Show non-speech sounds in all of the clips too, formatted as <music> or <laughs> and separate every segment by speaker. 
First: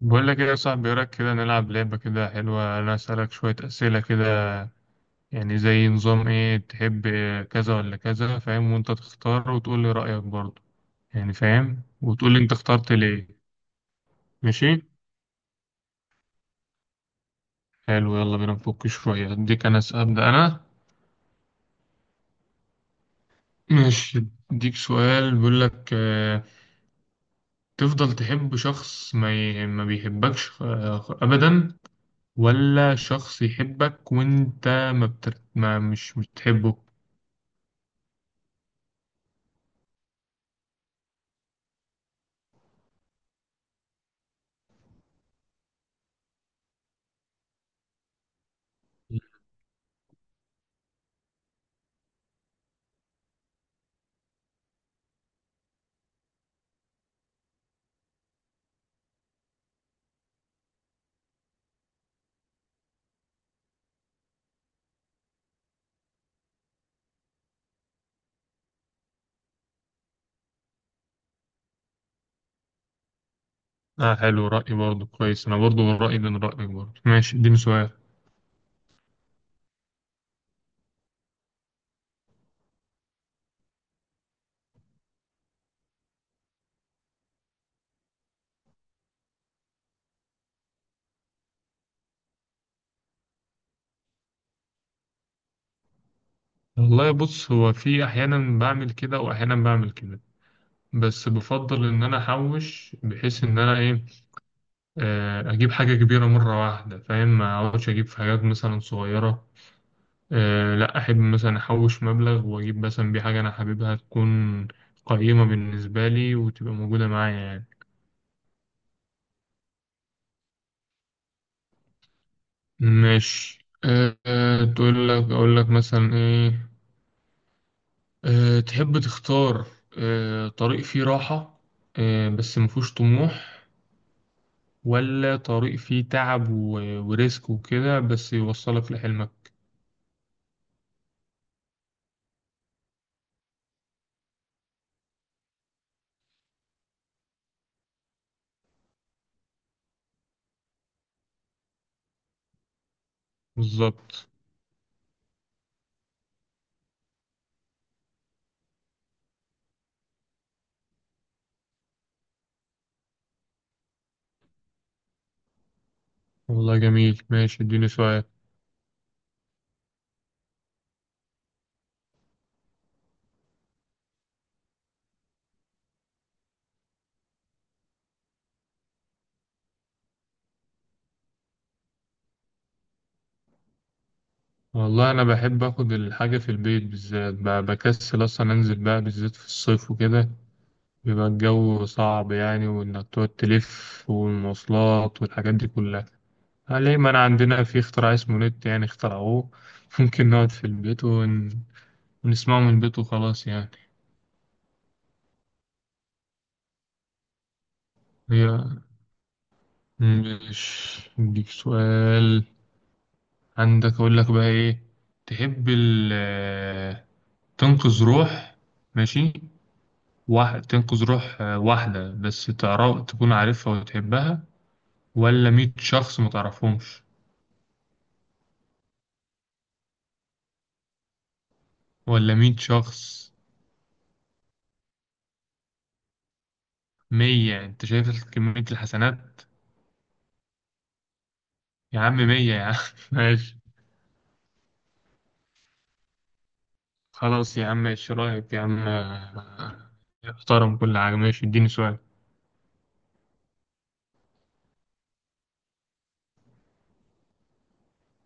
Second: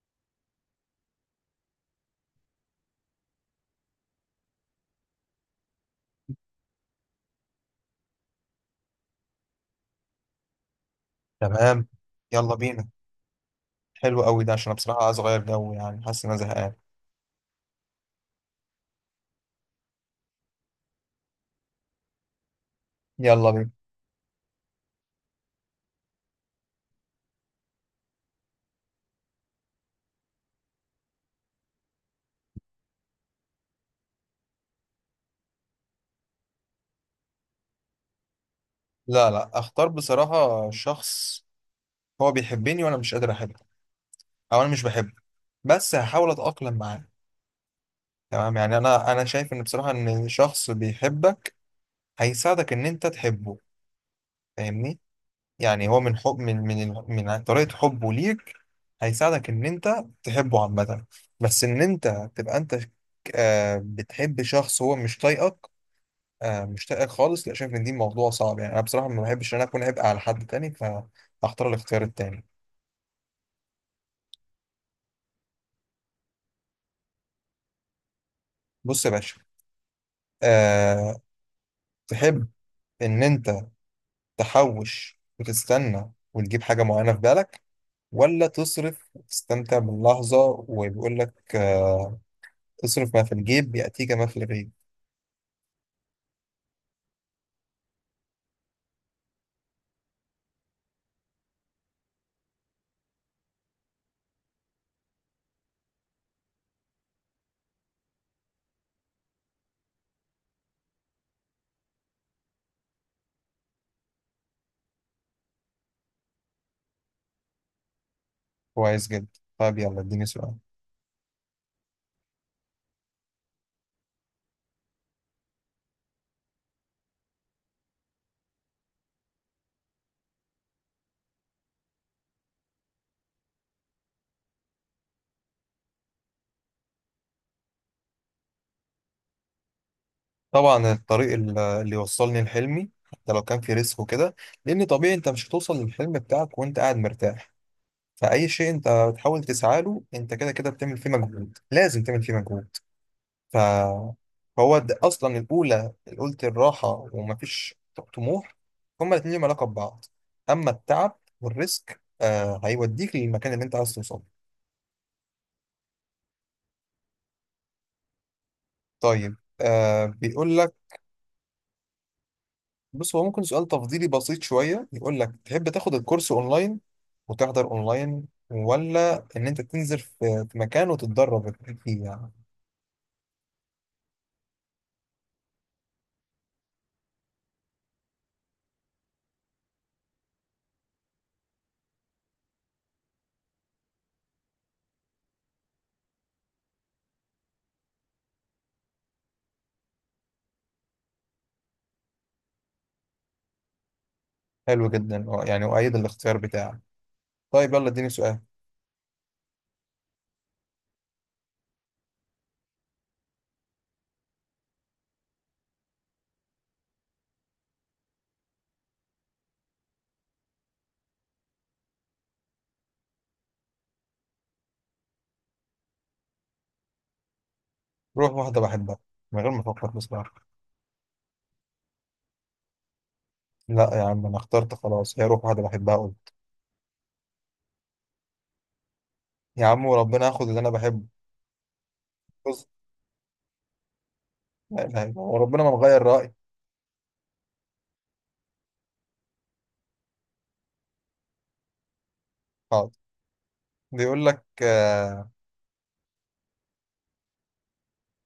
Speaker 1: بقول لك ايه يا صاحبي، إيه رايك كده نلعب لعبة كده حلوة؟ انا اسألك شوية اسئلة كده، يعني زي نظام ايه تحب، كذا ولا كذا، فاهم؟ وانت تختار وتقول لي رأيك برضه، يعني فاهم،
Speaker 2: تمام.
Speaker 1: وتقول لي انت
Speaker 2: يلا بينا.
Speaker 1: اخترت ليه.
Speaker 2: حلو قوي ده، عشان أنا
Speaker 1: ماشي،
Speaker 2: بصراحة عايز أغير جو، يعني حاسس إن أنا زهقان.
Speaker 1: حلو، يلا بينا نفك شوية. اديك انا ابدأ انا.
Speaker 2: يلا بينا.
Speaker 1: ماشي، اديك سؤال بيقول لك تفضل تحب شخص ما ما بيحبكش، ابدا، ولا شخص يحبك وانت ما مش بتحبه؟
Speaker 2: لا، لا، أختار بصراحة شخص هو بيحبني وأنا مش قادر أحبه، أو أنا مش بحبه، بس هحاول أتأقلم معاه. تمام، يعني أنا شايف إن بصراحة إن شخص بيحبك هيساعدك إن أنت تحبه. فاهمني؟ يعني هو من حب، من طريقة حبه ليك هيساعدك إن أنت تحبه عامة. بس إن أنت تبقى أنت. بتحب شخص هو مش طايقك؟ مش لاقي خالص. لا، شايف ان دي موضوع صعب، يعني انا بصراحه ما بحبش ان انا اكون عبء على حد تاني. فاختار الاختيار التاني.
Speaker 1: اه، حلو، رأي برضه كويس، انا برضه من رأيي من رأيك برضه. ماشي اديني سؤال.
Speaker 2: بص يا باشا. أه. تحب ان انت تحوش وتستنى وتجيب حاجه معينه في بالك، ولا تصرف وتستمتع باللحظه؟ وبيقول لك أه، اصرف ما في الجيب ياتيك ما في الغيب.
Speaker 1: والله بص، هو في احيانا بعمل كده واحيانا بعمل كده، بس بفضل ان انا احوش، بحيث ان انا ايه، اجيب حاجة كبيرة مرة واحدة، فاهم؟ ما اقعدش اجيب في حاجات مثلا صغيرة. أه، لا احب مثلا احوش مبلغ واجيب مثلا بيه حاجة انا حاببها، تكون قيمة بالنسبة لي وتبقى موجودة معايا يعني.
Speaker 2: كويس جدا. طيب، يلا اديني سؤال.
Speaker 1: ماشي، أه، تقول لك اقول لك مثلا ايه، أه، تحب تختار أه طريق فيه راحة أه بس مفهوش طموح، ولا طريق فيه تعب وريسك وكده بس يوصلك لحلمك؟
Speaker 2: طبعا الطريق اللي يوصلني لحلمي حتى لو كان في ريسك وكده. لان طبيعي انت مش هتوصل للحلم بتاعك وانت قاعد مرتاح. فأي شيء أنت بتحاول تسعى له، أنت كده كده بتعمل فيه مجهود، لازم تعمل فيه مجهود. ف
Speaker 1: بالظبط.
Speaker 2: فهو ده أصلا الأولى. قلت الراحة ومفيش طموح. هما الاتنين ليهم علاقة ببعض. أما التعب والريسك، هيوديك للمكان اللي أنت عايز توصله.
Speaker 1: والله جميل، ماشي اديني سؤال.
Speaker 2: طيب، بيقول لك. بص هو ممكن سؤال تفضيلي بسيط شوية، يقول لك تحب تاخد الكورس أونلاين وتحضر أونلاين، ولا إن أنت تنزل في مكان وتتدرب فيه يعني؟
Speaker 1: والله أنا بحب أخد الحاجة في البيت، بالذات بكسل أصلا أنزل بقى، بالذات في الصيف وكده بيبقى الجو صعب يعني، وإنك تقعد تلف والمواصلات والحاجات دي كلها ليه؟ ما أنا عندنا في اختراع اسمه نت، يعني اخترعوه <laughs> ممكن نقعد في البيت بنسمعه من البيت وخلاص يعني.
Speaker 2: حلو جدا. يعني أؤيد الاختيار بتاعك. طيب يلا اديني سؤال.
Speaker 1: هي مش اديك سؤال عندك، اقول لك بقى ايه، تحب ال تنقذ روح، ماشي، واحد تنقذ روح واحدة بس تعرف، تكون عارفها وتحبها، ولا مية شخص ما تعرفهمش؟
Speaker 2: روح واحدة بحبها، من غير ما أفكر بصراحة.
Speaker 1: ولا مية شخص؟
Speaker 2: لا يا عم، أنا اخترت خلاص. هي روح واحدة بحبها أقول.
Speaker 1: مية، انت شايف كمية الحسنات؟
Speaker 2: يا عم وربنا هاخد اللي أنا بحبه.
Speaker 1: يا عم مية يا
Speaker 2: بص.
Speaker 1: عم. <laughs> ماشي.
Speaker 2: لا إله إلا الله، وربنا ما نغير رأيي.
Speaker 1: خلاص يا عم، ايش رايك يا عم، احترم كل حاجة. ماشي اديني سؤال.
Speaker 2: حاضر. بيقول لك، آه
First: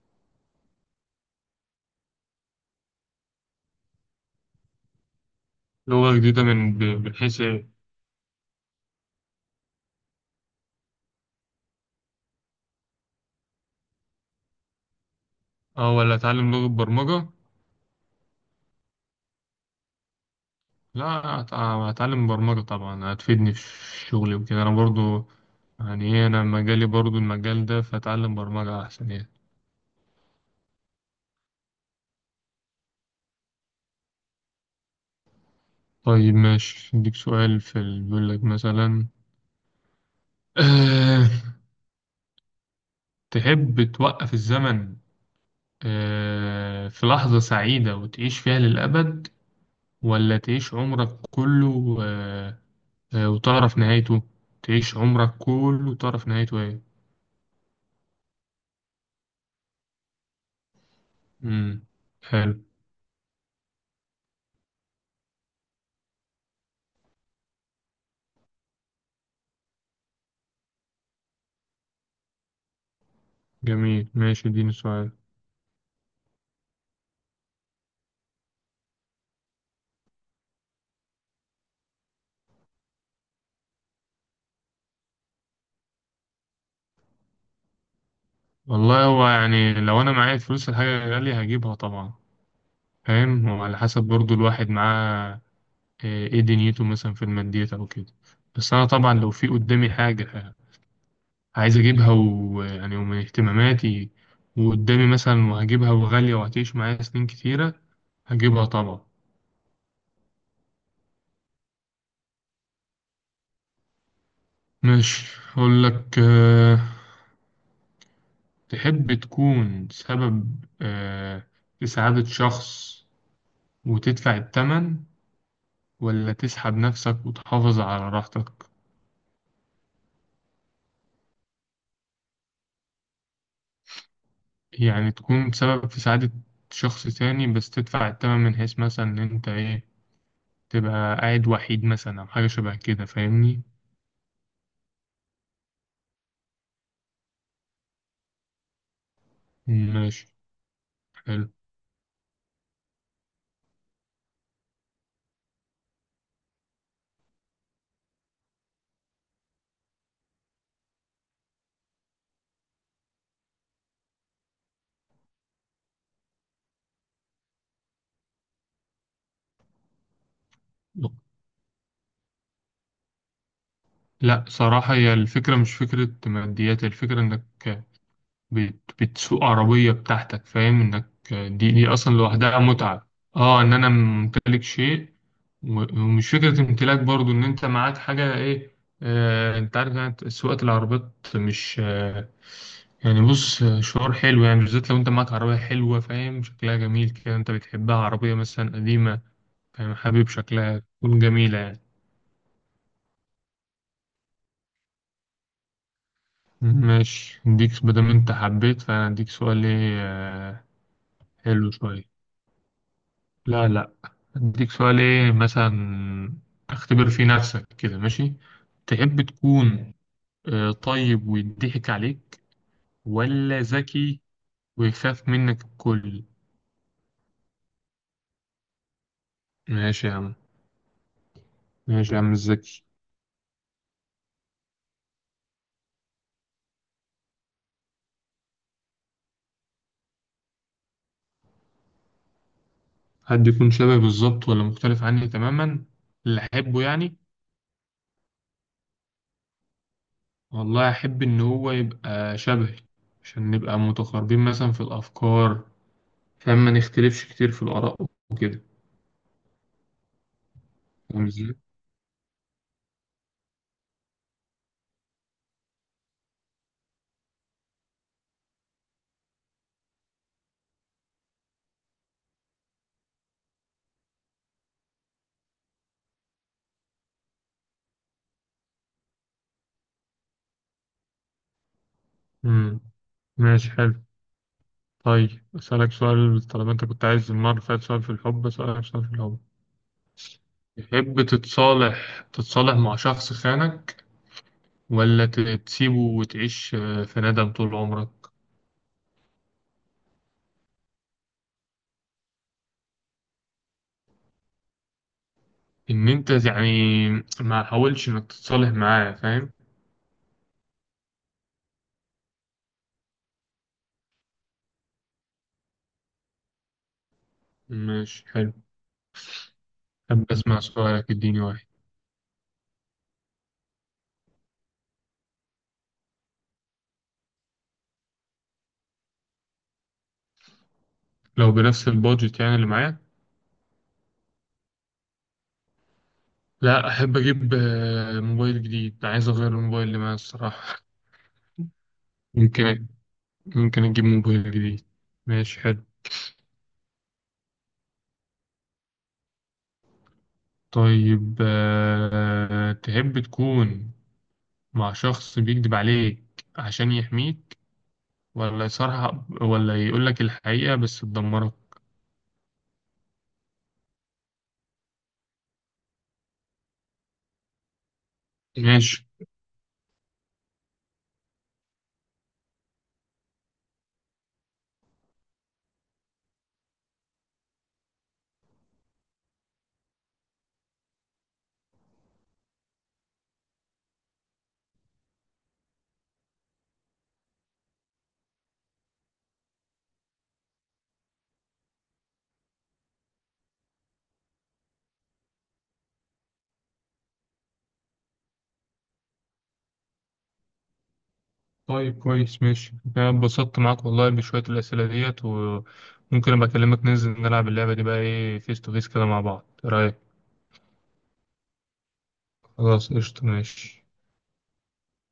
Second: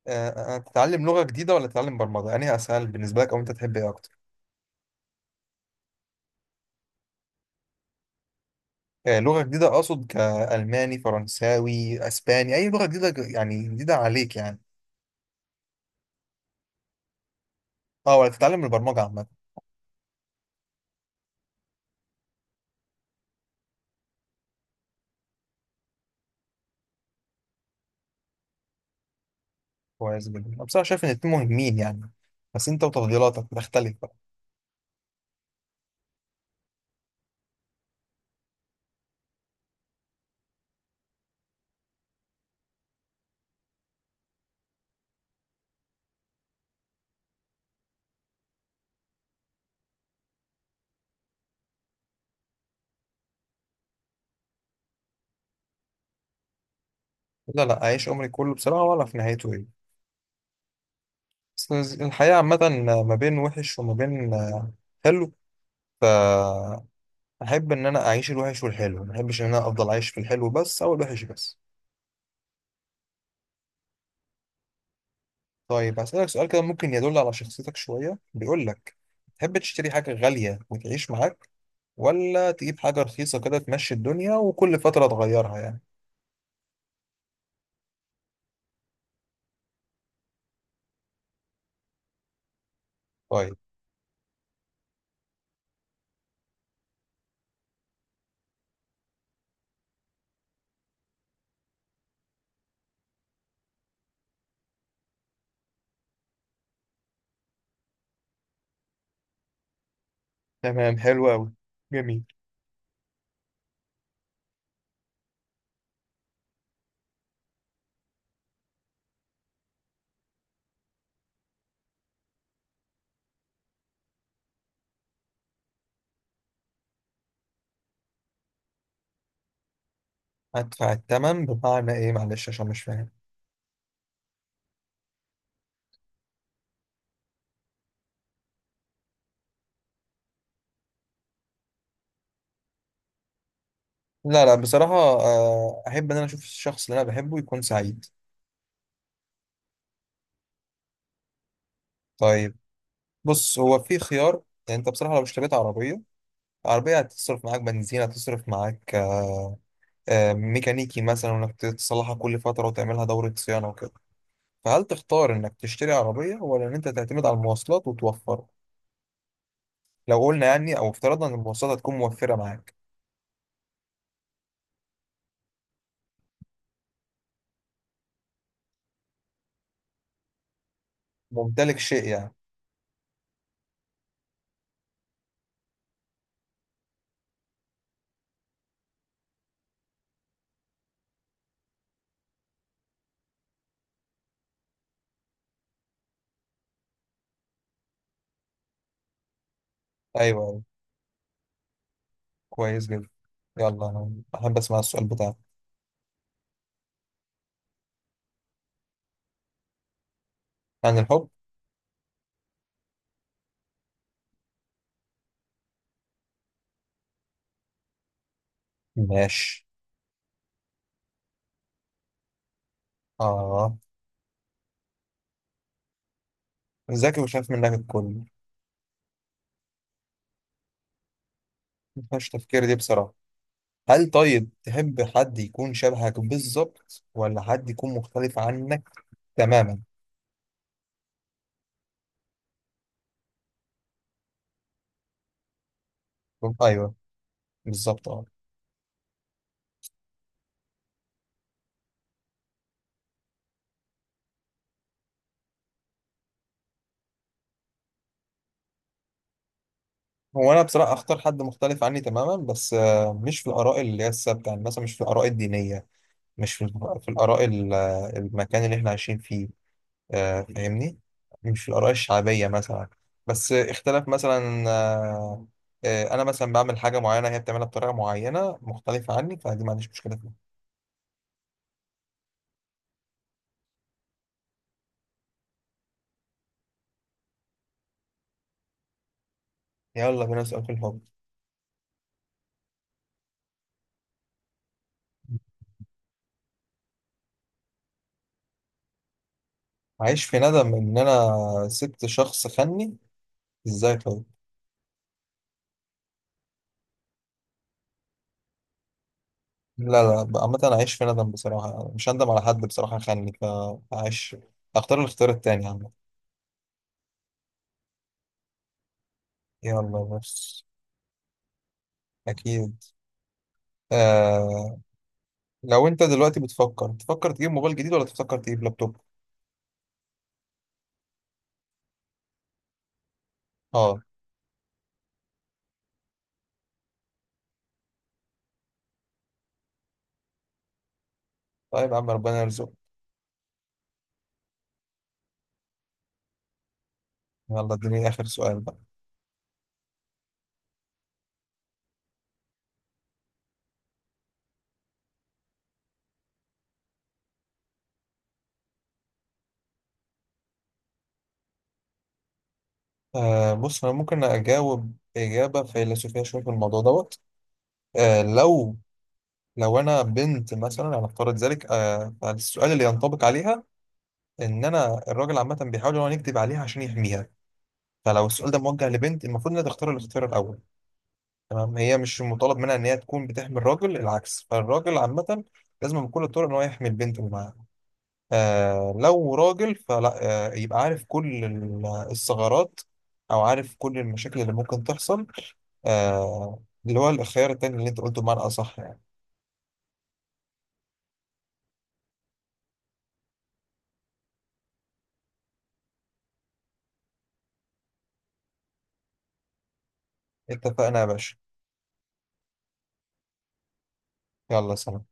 Speaker 2: آه آه، تتعلم لغة جديدة ولا تتعلم برمجة؟ يعني أسهل بالنسبة لك، أو أنت تحب إيه أكتر؟
Speaker 1: لغة جديدة من من حيث إيه؟
Speaker 2: لغة جديدة، أقصد كألماني فرنساوي أسباني، أي لغة جديدة يعني جديدة عليك يعني.
Speaker 1: أه ولا أتعلم لغة برمجة؟
Speaker 2: أه، ولا تتعلم البرمجة عامة؟
Speaker 1: لا، أتعلم برمجة طبعا، هتفيدني في شغلي وكده، أنا برضو يعني إيه، أنا مجالي برضو المجال ده، فأتعلم برمجة أحسن يعني.
Speaker 2: كويس جدا. أنا بصراحة شايف إن الاتنين مهمين يعني، بس أنت وتفضيلاتك بتختلف.
Speaker 1: طيب ماشي، أديك سؤال في بيقول لك مثلا، أه، تحب توقف الزمن أه في لحظة سعيدة وتعيش فيها للأبد، ولا تعيش عمرك كله أه وتعرف نهايته؟ تعيش عمرك كله وتعرف نهايته إيه؟
Speaker 2: لا، لا، أعيش عمري كله بصراحة وأعرف نهايته إيه. بس
Speaker 1: امم
Speaker 2: الحياة
Speaker 1: حلو.
Speaker 2: عامة ما بين وحش وما بين حلو. فأحب إن أنا أعيش الوحش والحلو، ما أحبش إن أنا أفضل عايش في الحلو بس أو الوحش بس.
Speaker 1: جميل ماشي اديني سؤال.
Speaker 2: طيب هسألك سؤال كده ممكن يدل على شخصيتك شوية، بيقول لك تحب تشتري حاجة غالية وتعيش معاك، ولا تجيب حاجة رخيصة كده تمشي الدنيا وكل فترة تغيرها يعني؟
Speaker 1: والله هو يعني لو انا معايا فلوس، الحاجة غالية هجيبها طبعا، فاهم؟
Speaker 2: طيب.
Speaker 1: وعلى حسب برضو الواحد معاه ايه دنيته، مثلا في الماديات او كده، بس انا طبعا لو في قدامي حاجة عايز اجيبها ويعني ومن اهتماماتي وقدامي مثلا، وهجيبها وغالية وهتعيش معايا سنين كتيرة، هجيبها طبعا.
Speaker 2: تمام. حلو أوي. جميل.
Speaker 1: ماشي اقول لك تحب تكون سبب في سعادة شخص وتدفع التمن، ولا تسحب نفسك وتحافظ على راحتك؟
Speaker 2: أدفع التمن بمعنى إيه؟ معلش عشان مش فاهم.
Speaker 1: يعني تكون سبب في سعادة شخص تاني، بس تدفع التمن من حيث مثلا إن أنت إيه، تبقى قاعد وحيد مثلا أو حاجة شبه كده، فاهمني؟
Speaker 2: لا، لا، بصراحة أحب إن أنا أشوف الشخص اللي أنا بحبه يكون سعيد.
Speaker 1: ماشي حلو.
Speaker 2: طيب. بص هو في خيار، يعني أنت بصراحة لو اشتريت عربية هتصرف معاك بنزين، هتصرف معاك ميكانيكي مثلا، وإنك تصلحها كل فترة وتعملها دورة صيانة وكده. فهل تختار إنك تشتري عربية ولا إن أنت تعتمد على المواصلات وتوفر، لو قلنا يعني أو افترضنا إن المواصلات هتكون موفرة معاك؟
Speaker 1: لا صراحة، هي الفكرة مش فكرة ماديات، الفكرة إنك بتسوق عربية بتاعتك، فاهم؟ انك دي
Speaker 2: ممتلك
Speaker 1: دي
Speaker 2: شيء
Speaker 1: اصلا
Speaker 2: يعني.
Speaker 1: لوحدها متعة، اه ان انا ممتلك شيء، ومش فكرة امتلاك برضو، ان انت معاك حاجة ايه، آه انت عارف يعني سواقة العربيات مش آه، يعني بص، شعور حلو يعني، بالذات لو انت معاك عربية حلوة، فاهم؟ شكلها جميل كده، انت بتحبها، عربية مثلا قديمة فاهم، حبيب
Speaker 2: أيوه، أيوه.
Speaker 1: شكلها تكون جميلة يعني.
Speaker 2: كويس جدا. يلا أنا أحب أسمع السؤال بتاعك.
Speaker 1: ماشي اديك، مادام انت حبيت فانا اديك سؤال ايه
Speaker 2: عن الحب.
Speaker 1: حلو شوية. لا لا، اديك سؤال ايه مثلا، اختبر في نفسك كده، ماشي؟ تحب
Speaker 2: ماشي.
Speaker 1: تكون طيب ويضحك عليك، ولا
Speaker 2: آه،
Speaker 1: ذكي ويخاف منك الكل؟
Speaker 2: ذكي وشاف منك الكل.
Speaker 1: ماشي يا عم، ماشي يا
Speaker 2: مفيهاش
Speaker 1: عم
Speaker 2: تفكير دي
Speaker 1: الذكي.
Speaker 2: بصراحة. هل طيب تحب حد يكون شبهك بالظبط، ولا حد يكون مختلف عنك تماما؟
Speaker 1: حد يكون شبه بالظبط ولا مختلف عني تماما، اللي احبه
Speaker 2: ايوه،
Speaker 1: يعني؟
Speaker 2: بالظبط اه.
Speaker 1: والله احب ان هو يبقى شبهي، عشان نبقى متقاربين مثلا في الافكار، فما نختلفش كتير في الاراء وكده.
Speaker 2: هو انا بصراحة اختار
Speaker 1: فاهم
Speaker 2: حد
Speaker 1: ازاي؟
Speaker 2: مختلف عني تماما، بس مش في الاراء اللي هي الثابتة، يعني مثلا مش في الاراء الدينية. مش في الاراء المكان اللي احنا عايشين فيه. فاهمني؟ مش في الاراء الشعبية مثلا. بس اختلاف مثلا، انا مثلا بعمل حاجه معينه هي بتعملها بطريقه معينه مختلفه عني، فدي ما عنديش مشكله فيها.
Speaker 1: مم. ماشي حلو، طيب، أسألك سؤال طالما أنت كنت عايز المرة اللي فاتت سؤال في الحب، أسألك سؤال في الحب.
Speaker 2: يلا بينا نسأل في الحب.
Speaker 1: تحب تتصالح مع شخص خانك، ولا تسيبه وتعيش في ندم طول عمرك؟
Speaker 2: عايش في ندم إن أنا سبت شخص خني؟ إزاي طيب؟
Speaker 1: إن أنت يعني ما حاولش إنك تتصالح معاه، فاهم؟
Speaker 2: لا، لا، عامة أنا عايش في ندم بصراحة، مش هندم على حد بصراحة خني، فعايش، أختار الاختيار التاني عامة.
Speaker 1: ماشي حلو،
Speaker 2: يلا
Speaker 1: أحب أسمع
Speaker 2: بس.
Speaker 1: سؤالك، اديني واحد.
Speaker 2: أكيد. آه... لو أنت دلوقتي بتفكر تجيب موبايل جديد، ولا تفكر تجيب لابتوب؟
Speaker 1: لو بنفس البادجت يعني اللي معايا؟
Speaker 2: أه.
Speaker 1: لا، أحب أجيب موبايل جديد، عايز أغير الموبايل اللي معايا الصراحة.
Speaker 2: طيب يا عم
Speaker 1: <laughs>
Speaker 2: ربنا يرزقك.
Speaker 1: ممكن، ممكن أجيب موبايل جديد. ماشي حلو.
Speaker 2: يلا اديني آخر سؤال بقى.
Speaker 1: طيب تحب تكون مع شخص بيكذب عليك عشان يحميك، ولا يصارحك ولا يقولك الحقيقة بس تدمرك؟
Speaker 2: بص أنا ممكن أجاوب إجابة فيلسوفية شوية في الموضوع دوت. آه لو
Speaker 1: ماشي.
Speaker 2: لو انا بنت مثلا، هنفترض ذلك، فالسؤال اللي ينطبق عليها ان انا الراجل عامه بيحاول ان هو يكذب عليها عشان يحميها. فلو السؤال ده موجه لبنت المفروض انها تختار الاختيار الاول. تمام، هي مش مطالب منها ان هي تكون بتحمي الراجل، العكس. فالراجل عامه لازم بكل الطرق ان هو يحمي البنت اللي معاه. لو راجل فلا. يبقى عارف كل الثغرات او عارف كل المشاكل اللي ممكن تحصل. آه اللي هو الخيار التاني اللي انت قلته بمعنى اصح يعني.
Speaker 1: طيب كويس ماشي، أنا اتبسطت معاك والله بشوية الأسئلة ديت، وممكن أبقى أكلمك ننزل نلعب اللعبة دي بقى، إيه فيس تو فيس كده مع بعض، إيه رأيك؟
Speaker 2: اتفقنا يا باشا.
Speaker 1: خلاص قشطة، ماشي.
Speaker 2: يلا سلام.